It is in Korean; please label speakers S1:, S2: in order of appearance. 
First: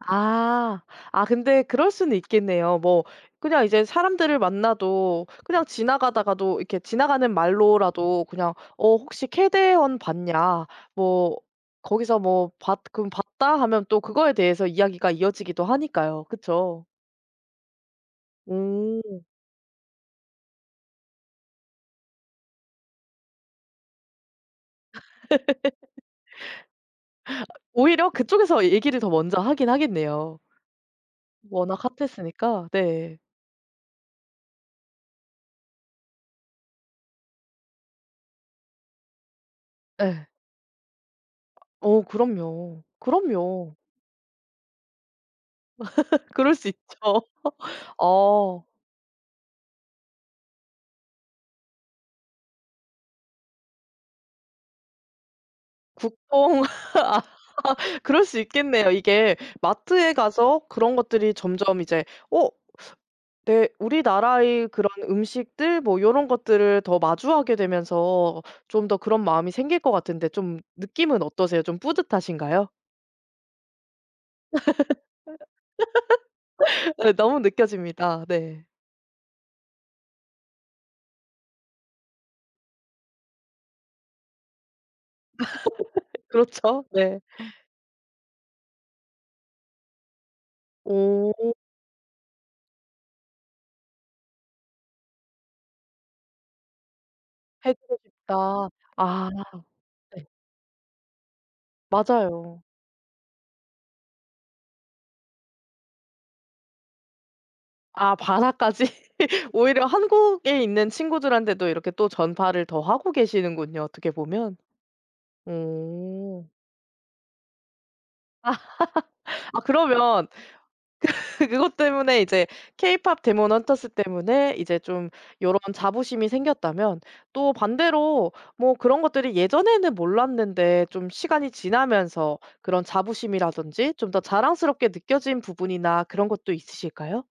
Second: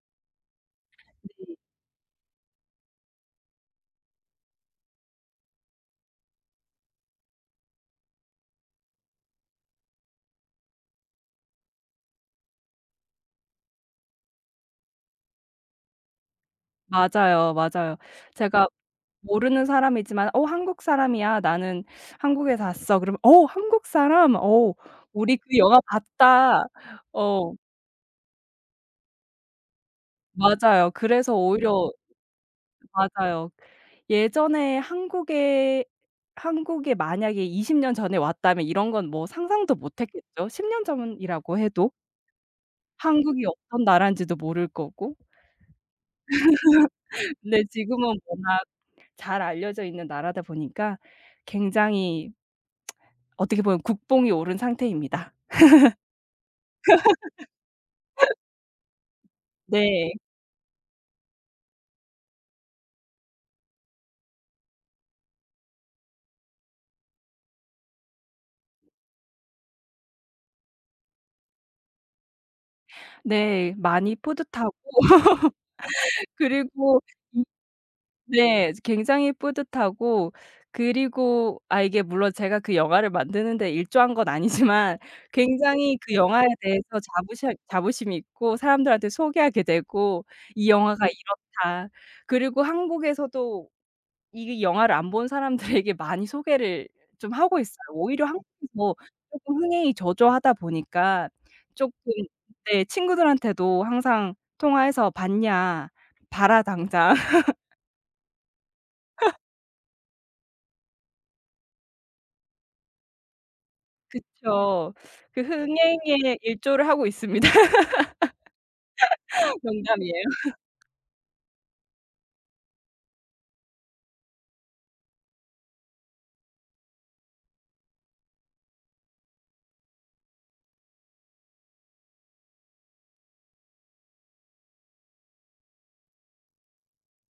S1: 아. 아
S2: 네.
S1: 근데 그럴 수는 있겠네요. 뭐 그냥 이제 사람들을 만나도 그냥 지나가다가도 이렇게 지나가는 말로라도 그냥 "어 혹시 케데헌 봤냐?" 뭐 거기서 뭐 봤 금 "봤다." 하면 또 그거에 대해서 이야기가 이어지기도 하니까요. 그쵸?
S2: 맞아요, 맞아요. 제가
S1: 음.
S2: 모르는 사람이지만 "어 한국 사람이야. 나는 한국에서 왔어." 그러면 "어 한국 사람? 어 우리 그 영화 봤다." 어.
S1: 오히려 그쪽에서 얘 얘기를 더 먼저 하긴 하겠네요.
S2: 맞아요. 그래서
S1: 워낙
S2: 오히려
S1: 핫했으니까. 네.
S2: 맞아요. 예전에 한국에 한국에 만약에 20 년 전에 왔다면 이런 건 뭐 상상도
S1: 예.
S2: 못했겠죠, 10 년 전이라고 해도.
S1: 어 그럼요.
S2: 한국이
S1: 그럼요.
S2: 어떤 나라인지도 모를 거고.
S1: 그럴 수 있죠.
S2: 근데 지금은 워낙
S1: 어.
S2: 잘 알려져 있는 나라다 보니까 굉장히 어떻게 보면 국뽕이 오른 상태입니다.
S1: 국뽕 아 그럴 수 있겠네요. 이게 마트에
S2: 네.
S1: 가서 그런 것들이 점점 이제 어 내 우리나라의 그런 음식들 뭐 요런 것들을 더 마주하게 되면서 좀 더 그런 마음이 생길 것 같은데 좀 느낌은 어떠세요? 좀 뿌듯하신가요?
S2: 네. 많이 뿌듯하고 그리고
S1: 예. 너무
S2: 음
S1: 느껴집니다. 네.
S2: 네. 즈 굉장히 뿌듯하고 그리고 아 이게 물론 제가 그 영화를 만드는 데 일조한 건 아니지만 굉장히 그 영화에
S1: 그렇죠.
S2: 대해서
S1: 네.
S2: 자부셔 자부심이 있고 사람들한테 소개하게 되고 "이 영화가
S1: 오.
S2: 이렇다." 그리고 한국에서도 이 영화를 안 본 사람들에게 많이 소개를 좀 하고 있어요.
S1: "해주고
S2: 오히려 한국이
S1: 싶다."
S2: 더
S1: 아
S2: 쪼끔 흥행이
S1: 네.
S2: 저조하다 보니까 쪼끔
S1: 맞아요.
S2: 네 친구들한테도 항상 통화해서 "봤냐? 봐라 당장."
S1: 아 "봐라."까지? 오히려 한국에 있는 친구들한테도 이렇게 또 전파를 더 하고 계시는군요 어떻게 보면.
S2: 그쵸. 그 흥행에
S1: 오.
S2: 일조를 하고 있습니다.
S1: 아 아 그러면
S2: 농담이에요.
S1: 그 그것 때문에, 이제 케이팝 데몬 헌터스 때문에 이제 좀 요런 자부심이 생겼다면 또 반대로 뭐 그런 것들이 예전에는 몰랐는데 좀 시간이 지나면서 그런 자부심이라든지 좀 더 자랑스럽게 느껴진 부분이나 그런 것도 있으실까요?